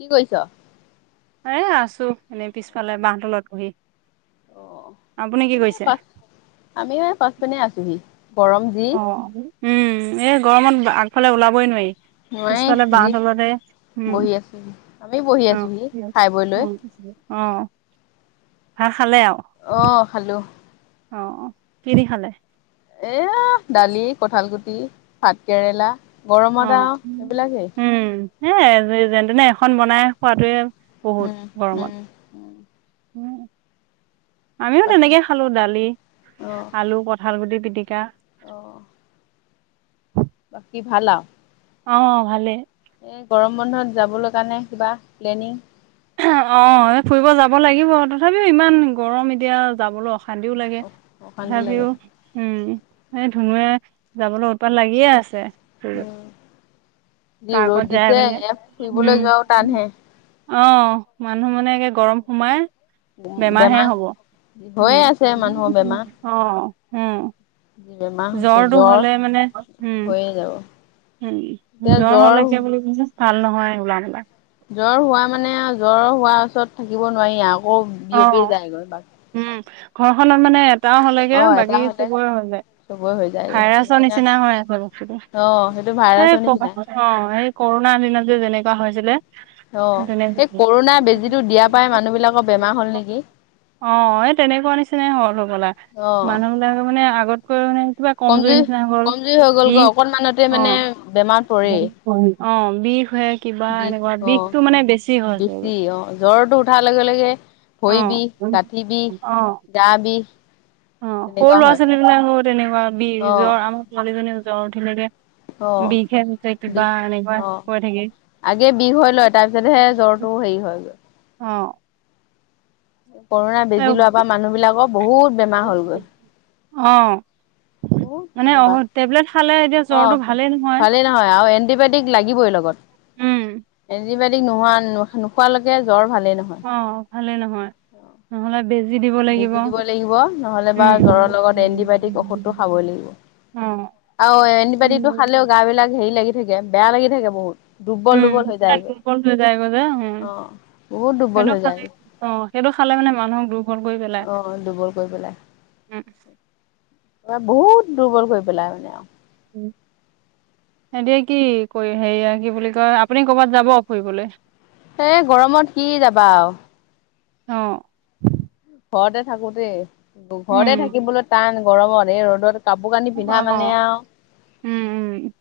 কি কৰিছ? এ আছো, এনেই পিছফালে বাহ তলত বহি। অ', আপুনি কি আমিও এই কৰিছে? পাচ আমিও এই পাচ পিনে আছোহি গৰম যি অ', উম, এই গৰমত আগফালে ওলাবই নোৱাৰি। মই পিছফালে বাহ যি তলতে, উম। বহি আছোহি। আমি বহি আছোহি [unintelligible] অ', খাই বৈ লৈ। ভাত খালে আৰু? অ', খালো। অ', অ', কি দি খালে? এ দালি, কঁঠালগুটি, ভাতকেৰেলা। অ', উম, এ যেনেতেনে এখন বনাই খোৱাটোৱে বহুত, উম, গৰমত। উম, উম, আমিও বাকী তেনেকে খালো দালি, আলু, কঠালগুটি পিটিকা। অহ। বাকী ভাল আৰু? অ ভালে। এই গৰম বন্ধত যাবলৈ কাৰণে কিবা প্লেনিং? অ এ ফুৰিব যাব লাগিব তথাপিও ইমান গৰম এতিয়া যাবলৈ অস শান্তিও লাগে অশান্তি লাগে। তথাপিও উম এই ধুনুুৱে যাবলৈ উৎপাত লাগিয়ে আছে। উম যি পাৰ্কত ৰ'দ যাই দিছে বোলে এ উম ফুৰিবলৈ যোৱাও টানহে। অ মানুহ মানে গৰম সোমাই বেমাৰ হে হ'ব, হৈয়ে উম আছে মানুহৰ বেমাৰ অ' উম। যি বেমাৰ হৈছে জ্বৰটো জ্বৰ হ'লে মানে উম হৈয়ে যাব উম জ্বৰ হ'লে [unintelligible] ভাল নহয় ওলাবলৈ। জ্বৰ হোৱা মানে জ্বৰ হোৱাৰ ওচৰত থাকিব নোৱাৰি। আকৌ অ বিয়পিয়ে যায় গৈ বাক উম ঘৰখনত মানে এটাও হ'লেগে অ এটা বাকি হলে চবৰে হৈ যায়। চবৰে হৈ যায়গৈ ভাইৰাছৰ সেইকাৰণে নিচিনা হয় আছে বস্তুটো। অ সেইটো ভাইৰাছৰ সেই ক নিচিনা অ' এই ক'ৰোণাৰ দিনত যে যেনেকুৱা হৈছিলে। অ সেইটোনে এই বুজি। ক'ৰোণা বেজিটো দিয়া পাই মানুহ বিলাকৰ বেমাৰ হ'ল নেকি অ এই তেনেকুৱা নিচিনাই হ'ল হ'বলা। অ মানুহ মানুহবিলাক মানে আগতকৈ মানে কিবা কমজৰি কমজুৰি নিচিনা হ'ল, কমজুৰি হৈ গ'লগৈ বিষ অকনমানতে মানে বেমাৰ পৰেই অ' অ বিষ হে কিবা বিষ এনেকুৱা, বিষটো অ মানে বেছি হৈ হৈছে বেছি গৈ। অ জ্বৰটো উঠাৰ লগে লগে ভৰি অ', বিষ, গাঠি বিষ, অ', গা বিষ অ সৰু তেনেকুৱা হয়। ল'ৰা-ছোৱালী বিলাকো তেনেকুৱা বিষ অ জ্বৰ আমাৰ ছোৱালীজনী জ্বৰ উঠিলগে। অ বিষেছে কিবা বিষ এনেকুৱা অ কৈ থাকে। আগে বিষ হৈ লয় তাৰপিছতহে জ্বৰটো হেৰি হয় গৈ। অ'। ক'ৰোণা এ বেজি লোৱাৰ পৰা মানুহবিলাকৰ বহুত বেমাৰ হ'ল গৈ। অ'। বহু মানে বেমাৰ অ', টেবলেট খালে এতিয়া জ্বৰটো অ' ভালেই নহয় ভালেই নহয় আৰু এণ্টিবায়টিক লাগিবই লগত। উম। এণ্টিবায়টিক নোহোৱা নোখোৱালৈকে জ্বৰ ভালে নহয়। অ' ভালেই নহয়। নহ'লে বেজি দিব লাগিব বেজি দিব লাগিব নহ'লে বা উম জ্বৰৰ লগত এন্টিবায়টিক ঔষধটো খাবই লাগিব। অ আৰু এণ্টিবায়টিকটো খালেও গাবিলাক হেৰি লাগি থাকে, বেয়া লাগি থাকে বহুত। দুৰ্বল উম দুৰ্বল হৈ তাত যায়গৈ। দুৰ্বল হৈ যায়গৈ যে উম অ বহুত দুৰ্বল সেইটো হৈ খালে যায়গৈ। অ সেইটো খালে মানে মানুহক দু আহ দুৰ্বল কৰি পেলাই। উম অ বহুত দুৰ্বল কৰি পেলাই মানে আৰু। উম। এতিয়া কি কৰি হেৰিয়া কি বুলি কয় আপুনি ক'বাত যাব ফুৰিবলৈ? এ গৰমত কি যাবা আৰু। অ'। ঘৰতে থাকো থে ঘৰতে উম থাকিবলৈ টান গৰমত এই ৰ'দত কাপোৰ-কানি পিন্ধা অ মানে আৰু উম উম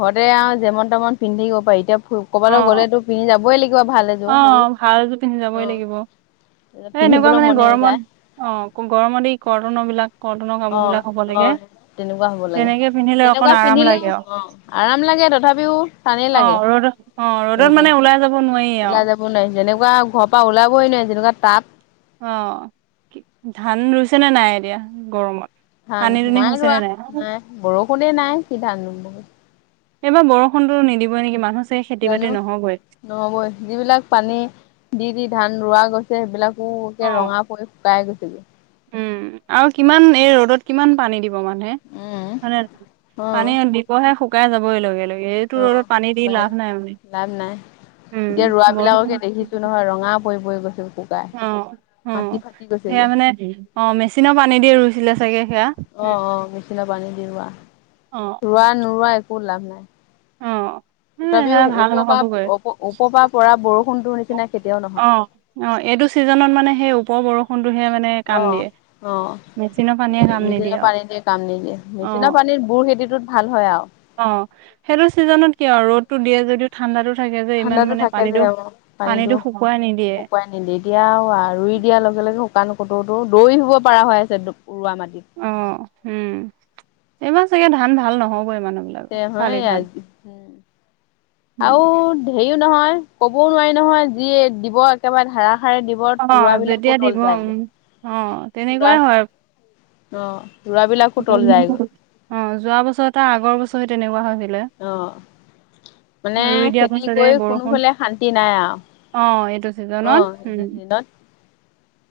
ঘৰতে আৰু যেমন-তেমন পিন্ধ থাকিব পাৰি। এতিয়া অ ক'বাল গলেতো পিন্ধি যাবই লাগিব। ভাল এযোৰ অ সেইযোৰ। ভাল জোৰ পিন্ধি যাবই লাগিব। অ' এ এনেকুৱা পিন্ধিবলৈ মানে মনে নাযায়। গৰমত অ গৰমত মানে কটনৰবিলাক কটনৰ অ', কাপোৰবিলাক হ'ব লাগে, অ', তেনেকুৱা হ'ব লাগে। তেনেকে পিন্ধিলে তেনেকুৱা অকন আৰাম পিন্ধিলেও লাগে আৰু। অ', আৰাম লাগে তথাপিও টানেই অ লাগে ৰ'দত অহ ৰ'দত মানে ওলাই যাব নোৱাৰি ওলাই অহ। যাব যেনেকুৱা ঘৰ পৰা ওলাবই নোৱাৰি যেনেকা তাপ। অ কি ধান ৰুইছে নে নাই এতিয়া গৰমত? ধান পানী দুনি নাই হৈছে ৰোৱা নে নাই, বৰষুণে নাই কি ধান ৰুম বুলো। এইবাৰ বৰষুণটো নিদিবই নেকি মানুহ চাগে খেতি জানো বাতি নহ'বই। নহ'বই যিবিলাক পানী দি দি ধান ৰোৱা গৈছ সেইবিলাকো অ' ৰঙা পৰি শুকাই গৈছেগৈ। উম, আৰু কিমান এই ৰ'দত কিমান পানী দিব মানুহে। উম, হয় নে, অ', পানী দিবহে শুকাই যাবই লগে ল এইটো অ', ৰ'দত পানী দি শুকাই লাভ নাই [inaudible] লাভ নাই এতিয়া ৰোৱা বৰষুণ বিলাককে দেখিছোঁ নহয় ৰঙা পৰি পৰি গৈছে। শুকাই অ', মাটি অ', ফাটি সেয়া গৈছেগৈ। মানে অ' মেচিনৰ পানী দি ৰুইছিলে চাগে সেয়া। অ', অ', মেচিনৰ পানী দি ৰোৱা, অ' ৰোৱা নৰুোৱা একো লাভ নাই। অ'। [unintelligible] তথাপিও সেয়া ভাল ওপৰ পৰা নহ'বগৈ ওপৰৰ পৰা পৰা বৰষুণটোৰ নিচিনা কেতিয়াও নহয় অ'। অ' এইটো ছিজনত মানে সেই ওপৰৰ বৰষুণটোহে মানে অ কাম দিয়ে। অ'। মেচিনৰ পানীয়ে এ, কাম নিদিয়ে মেচিনৰ অ পানী দিয়ে কাম নিদিয়ে অ মেচিনৰ পানী বুৰ খেতিটোত ভাল হয় আৰু। অ' সেইটো চিজনত কি আৰু ৰ'দটো দিয়ে যদি ঠাণ্ডাতো থাকে যে ইমান ঠাণ্ডাতো মানে থাকে যে পানীতো, পানীতো শুকুৱাই নিদিয়ে। এত-এতিয়াও ৰুই দিয়াৰ লগে লগে শুকান কটৌতো দৌৰি শুব পৰা হৈ আছে দ ৰুৱা মাটিত। অ' উম, এইবাৰ চাগে ধান ভাল নহ'বই মানুহবিলা [unintelligible] আৰু উম হেৰিও নহয় ক'বও নোৱাৰি নহয় যি এক দিব একেবাৰে ধাৰাসাৰে দি [unintelligible] অ ৰুৱাবিলাকো যেতিয়া দিব তল যায়। উম অ তেনেকুৱাই [unintelligible] হয় অ' ৰুৱাবিলাকো তল যায়গৈ। অ' যোৱা বছৰটা আগৰ বছৰে তেনেকুৱা হৈছিলে। অ' মানে ৰুই দিয়াৰ খেতি পাছতে কৰি বৰষুণ কোনোফালে শান্তি নাই আৰু। অ' এইটো চিজনত অ' হম। দিনত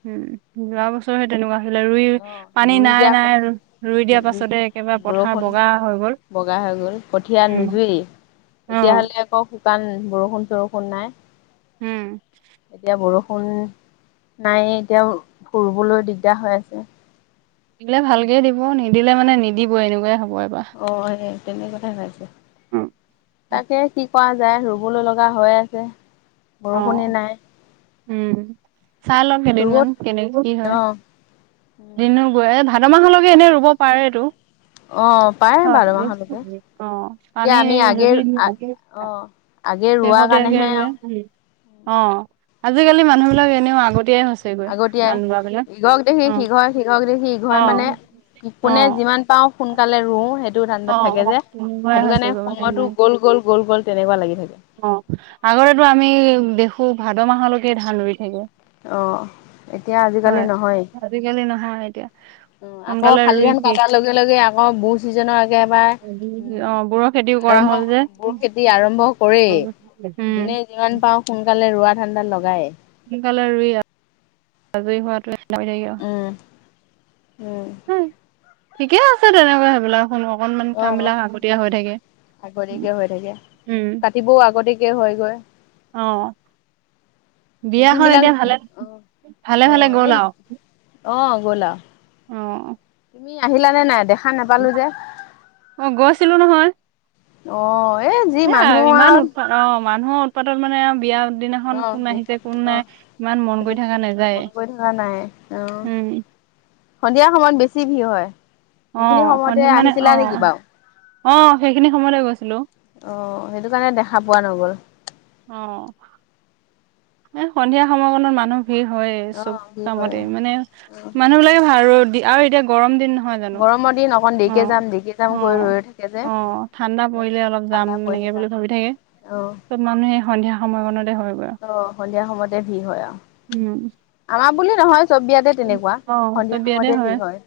হম, যোৱা বছ [unintelligible] তেনেকুৱা হৈছিলে ৰুই অ' পানী ৰুই দিয়া নাই নাই ৰুই দিয়া পাছতে একেবাৰে পথাৰ বৰষুণ বগা হৈ গ'ল। বগা হৈ গ'ল কঠীয়া নুযুই, অ এতিয়াহ'লে [unintelligible] শুকান বৰষুণ চৰষুণ নাই। উম। এতিয়া বৰষুণ নাই এতিয়া ৰুৱবলৈ দিগদাৰ হৈ আছে। দিলে ভালকে দিব নিদিলে মানে নিদিব এনেকুৱাই হ'ব এবাৰ। অ' সেয়ে তেনেকে [unintelligible] তাকে কি কৰা যায় ৰুবলৈ লগা হৈ আছে। বৰষুণে অ' নাই উম, চাই লওঁ ৰুব কেইদিনমান কেনেক কি হয়। অ' দিনো গৈ এ, ভাদ মাহলৈকে এনেই ৰুব পাৰেতো। অ' পায় বাৰ মাহলৈকে [unintelligible] অ' পানী এতিয়া আমি আগে যদি [inaudible] শেষতীয়াকে অ' আগে ৰোৱা কাৰণেহে আৰু অ' আজিকালি মানুহ বিলাক এনেও আগতিয়াই আগতিয়াই, ইঘক দেখি সিঘৰ সিঘক দেখি ইঘৰ অ মানে, অ কোনে যিমান পাওঁ সোনকালে ৰুওঁ সেইটো ধানদাত অ', থাকে অ', যে, তেনেকুৱাই সেইটো হৈছে কাৰণে গৈ মানে সময়তো গ'ল গ'ল গ'ল গ'ল তেনেকুৱা লাগি থাকে। অ' আগতেো আমি দেখো ভাদ মাহলৈকে ধান ৰুই থাকে। অ' এতিয়া আজিকালি নহয়। আজিকালিৰ নহয় এতিয়া। উম, আকৌ সোনকালে শালি ৰুই ধান শেষ কাটাৰ লগে লগে আকৌ ব চিজনৰ আগে এবাৰ উম, অ', বোৰৰ খেতিও কৰা হ'ল আৰম্ভ যে বোৰ খেতি আৰম্ভ কৰেই। উম, যোনে উম। যিমান পাৰোঁ সোনকালে ৰুৱা ধান্ডাত লগায়। সোনকালে ৰুই আজৰি হোৱাটোৱে [unintelligible] উম উম। উ। ঠিকে আছে তেনেহলে, সেইবিলাক শুনো অকনমানি কাম অ' বিলাক আগতীয়া হৈ থাকে। আগতীয়াকে হৈ থাকে, উম, কাটিবও আগতীয়াকে হয় গৈ। অ'। মিচিং বিয়াখন বিলাক এতিয়া ভালে অ', ভালে ভালে অ', গ'ল এই, আৰু অ', গ'ল আও। অ'। তুমি আহিলানে নাই, দেখা নাপালো যে। অ', গৈছিলো নহয়। অ', এই যি এ মানুহ ইমান আও। উৎপাত অ', মানুহৰ উৎপাতত মানে আৰু বিয়া অ দিনাখন অ কোন আহিছে কোন নাই, ইমান মন সেইটো কৰি থকা নাযায়ে। মন কৰি থকা নাই অ উ। সন্ধিয়া সময়ত বেছি ভিৰ হয়। অ সেইখিনি সন্ধি সময়তে মানে অ আহিছিলা নেকি বাৰু? অ', সেইখিনি সময়তে গৈছিলো। অ', সেইটো কাৰণে দেখা পোৱা নগ'ল। অ'। এ, সন্ধিয়া সময়কণত মানুহ ভিৰ হয়ে। অ চব কি হয় কামতে মানে, অ মানুহ বিলাকে ভাব ৰ'দ দি আৰু এতিয়া গৰম দিন নহয় জানো। গৰমৰ দিন অকণ দেৰিকে অ', যাম দেৰিকে যাম কৰি অ', ৰৈ থাকে যে অ', ঠাণ্ডা সেইকাৰণে পৰিলে অলপ যাম ঠাণ্ডা পৰিলে এনেকে যাম বুলি ভাবি থাকে। অ'। চব মানুহে সন্ধিয়া সময়কণতে হৈ গৈ আও। অ', সন্ধিয়া সময়তে ভিৰ হয় আৰু। উ। আমাৰ বুলি নহয়, চব বিয়াতে তেনেকুৱা, অ চব সন্ধিয়া বিয়াতে সময়তে ভিৰ হয়।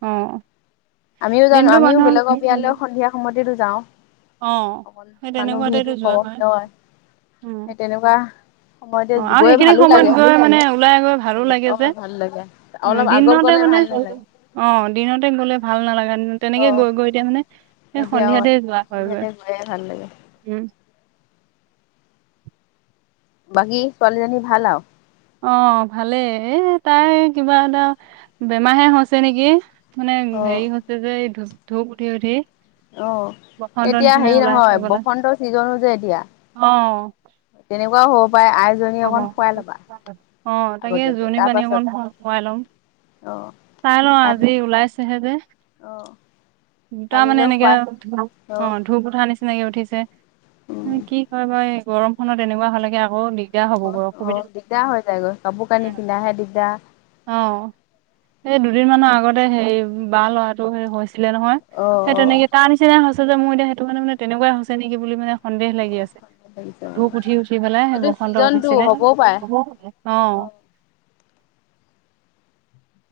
অ'। আমিও জানো, দিনটো আমিও বেলেগৰ মানুহৰ বিয়ালৈ সন্ধিয়া সময়তেতো যাওঁ। অ', অকণ সেই মানুহ তেনেকুৱাতেতো ভিৰটো যোৱা কমক, হয়। উম, [unintelligible] সেই তেনেকুৱা। সময়তে অ', আৰু গৈ সেইখিনি ভালো লাগে সময়ত গৈ মানে ওলাই গৈ ভালো ভাল লাগে যে। অ ভাল লাগে উ, অলপ আগত দিননতে গ'লে মানে, ভাল নালাগে অ' দিনতে গ'লে ভাল নালাগে নহ‌ অ তেনেকে গৈ গৈ এতিয়া মানে, সেই এতিয়া অ সন্ধিয়াতে যোৱা হয় গৈ, সন্ধিয়াতে গৈয়ে ভাল লাগে উ। বাকী, ছোৱালীজনী ভাল আৰু? অ', ভালেই, এ, তাই কিবা এটা বেমাৰ হে হৈছে নেকি! মানে অ হেৰি হৈছে যে, এই ধূ-ধূপ উঠি উঠি। অ'। বসন্ত এতিয়া নিচিনা হেৰি ওলাইছে নহয়, হ'বলা, বসন্ত ছিজন হৈছে এতিয়া। অ'। তেনেকুৱাও হ'ব পায় আই [unintelligible] অ' তাকে আগতীয়াকে জোৰণি তাৰ পানী পাছত অকন খোৱাই ল'ম। অ'। চাই লওঁ তাৰপাছত আজি ওলাইছেহে যে। অ'। দুটা মানে কালিলৈ এনেকে শুৱাই ধূ, অ', ধূপ উঠা নিচিনা এনেকে উঠিছে। উম কি কয় বাৰ এই গৰমখনত এনেকুৱা হ'লে গে আকৌ দি [unintelligible] অ', দিগদাৰ হৈ যায়গৈ। কাপোৰ কানি পিন্ধাহে দিগদাৰ। অ', এই দুদিন মানৰ আগতে হেৰি বা ল'ৰাটো সে হৈছিলে নহয়। অ সেই অ তেনেকে তাৰ নিচিনাই হৈছে যে মোৰ এতিয়া সেইটো মানে তেনেকুৱাই হৈছে নেকি বুলি মানে সন্দেহ লাগি আছে। লাগিছে অ ধূপ উঠি উঠি পেলাই, এইটো বসন্ত ছিজনটো উঠিছিলে, হ'বও হ'বও পাৰে, অ'।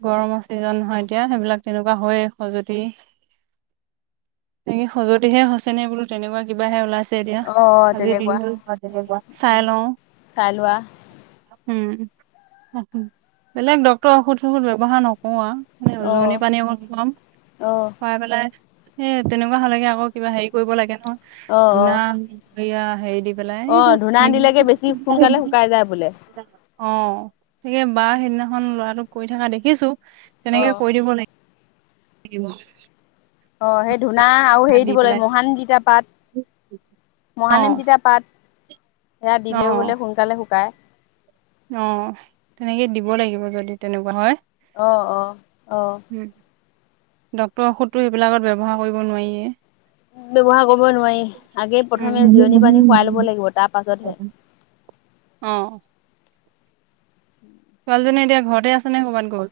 গৰমৰ ছিজন নহয় এতিয়া, সেইবিলাক তেনেকুৱা হয়ে, খজতি এই খজতিহে হৈছেনে বোলো তেনেকুৱা কিবাহে ওলাইছে এতিয়া, অ আজিৰ তেনেকুৱা দিনটো [unintelligible] উম চাইলও। চাই লোৱা উ। বেলেগ ডক্তৰৰ ঔষধ চৌষধ ব্যৱহাৰ নকৰো আৰু। এই অ জোৰণি পানী অকণ খুৱাম, অ খুৱাই পেলাই এ তেনেকুৱা হলেকে আকৌ কিবা হেৰি কৰিব লাগে নহয় অ অ ধূনা হেইয়া হেৰি দি অ ধূনা দিলেগে বেছি সোনকালে শুকাই যায় বোলে [unintelligible] অ' তাকে বা সেইদিনাখন ল'ৰাটোক কৰি থকা দেখিছো, অ তেনেকে কৰি দিব লাগে। লাগিব। অ' সেই ধুনা আৰু হেৰি দি দিব লাগিব পেলাই মহানিম টিতা পাট, অ মহানিম টিতা পাট। সেয়া অ দিলেও বোলে সোনকালে শুকাই। অ' তেনেকে দিব লাগিব যদি তেনেকুৱা হয়। অ' অ' অ'। ডক্তৰৰ ঔষধটো সেইবিলাকত ব্যৱহাৰ কৰিব নোৱাৰিয়ে। ব্যৱহাৰ কৰিব নোৱাৰি আগে প্ৰথমে জোৰণি পানী খুৱাই ল'ব উম লাগিব তাৰ পাছতহে। অ'। ছোৱালীজনী এতিয়া ঘৰতে আছে নে ক'ৰবাত গ'ল?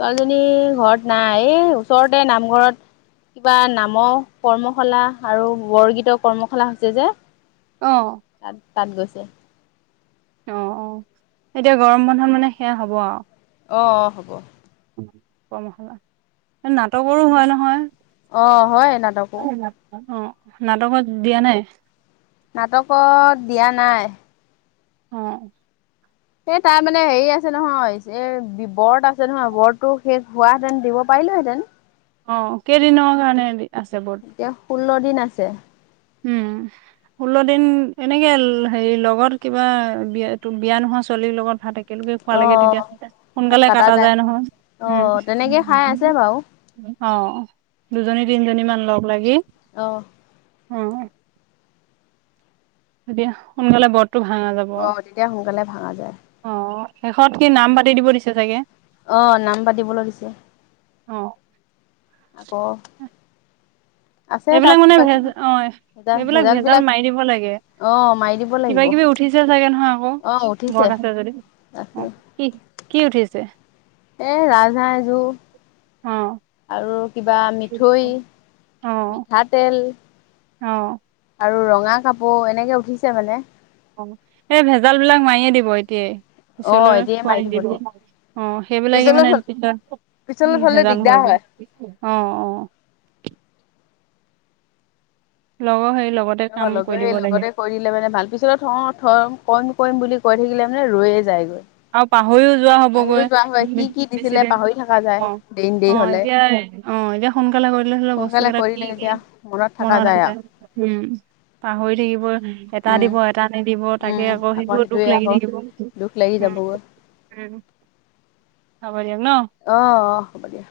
ছোৱালীজনী ঘৰত নাই এই ওচৰতে নামঘৰত কিবা নামৰ কৰ্মশালা আৰু বৰগীতৰ কৰ্মশালা হৈছে যে অ' তাত তাত গৈছে। অ' অ' এতিয়া গৰম বন্ধত মানে সেয়া হ'ব আৰু। অ' অ' হ'ব। কৰ্মশালা নাটকৰো হয় নহয়। অ' হয় নাটকো। অ' নাটকত দিয়া নাই? নাটকত দিয়া নাই। অ' এই তাৰ মানে হেৰি আছে নহয়, এ ব্ৰত আছে নহয়, ব্ৰতটো শেষ হোৱা তেন দিব পাৰিলোহেঁতেন। অ' কেইদিনৰ কাৰণে আছে ব্ৰত এতিয়া ষোল্ল দিন আছে। উম। ষোল্ল দিন এনেকে হেৰি লগৰ কিবা বিয়া ত বিয়া নোহোৱা ছোৱালীৰ লগত ভাত একেলগে খোৱা লাগে অঁ তেতিয়া হ'লে সোনকালে কাটা যায় নহয়। অঁ তেনেকৈ খাই আছে বাৰু অ' দুজনী তিনিজনী মান লগ লাগি। অ' অ', তেতিয়া সোনকালে বৰতটো ভাঙা যাব। আৰু। অ' তেতিয়া সোনকালে ভাঙা যায়। অ' শেষত কি নাম পাতি দিব দিছে চাগে? অ' নাম পাতিবলৈ দিছে। অ' আকৌ আছে এইবিলাক তাত মানে কিবা ভেজ কিবি অ' ভেজা এইবিলাক ভেজাল বিলাক মাৰি দিব লাগে। অ মাৰি দিব লাগিব কিবা কিবি উঠিছে চাগে নহয় আকৌ অ উঠিছে ব্ৰত আছে যদি। অ আছে। কি কি উঠিছে? এই ৰাজহাঁহ এযোৰ। অ আৰু কিবা মিথই, অ মিঠাতেল। অ' আৰু ৰঙা কাপোৰ এনেকে উঠিছে মানে। অ' এই ভেজাল বিলাক মাৰিয়ে দিব এতিয়াই। অ পিছলৈ এতিয়াই থয় মাৰি দিব নিদিব অ' সেইবিলাকে পিছলৈ মানে পিছত উম, পিছলৈ থলে ভেজাল দিগদাৰ হয়গৈ হয় অ' অ'। লগৰ হেই লগত। অ' লগৰ সেই লগতে কৰি দিলে মানে ভাল পিছত আৰু থ-থ- কৰিম কৰিম বুলি কৈ থাকিলে মানে ৰৈয়ে যায়গৈ। আৰু পাহৰিও যোৱা বাহিৰত হ'বগৈ যোৱা হয় বে কি কি দিছিলে বেছিদিন পাহৰি থকা যায় অ', দেৰি দেৰি অ', হলে এতিয়া অ' এতিয়া সোনকালে কৰিলে হ'লে বস্তু সোনকালে কেইটা কি কৰিলে এতিয়া কি থকা যায় মনত আছে, আৰু হম। পাহৰি থাকিব এটা উম দিব এটা নিদিব উম তাকে আকৌ সেইটো সেইটোৱে দুখ লাগি আকৌ থাকিব। দুখ লাগি উম যাবগৈ। উম হ'ব দিয়ক ন'। অ', অ', হ'ব দিয়া।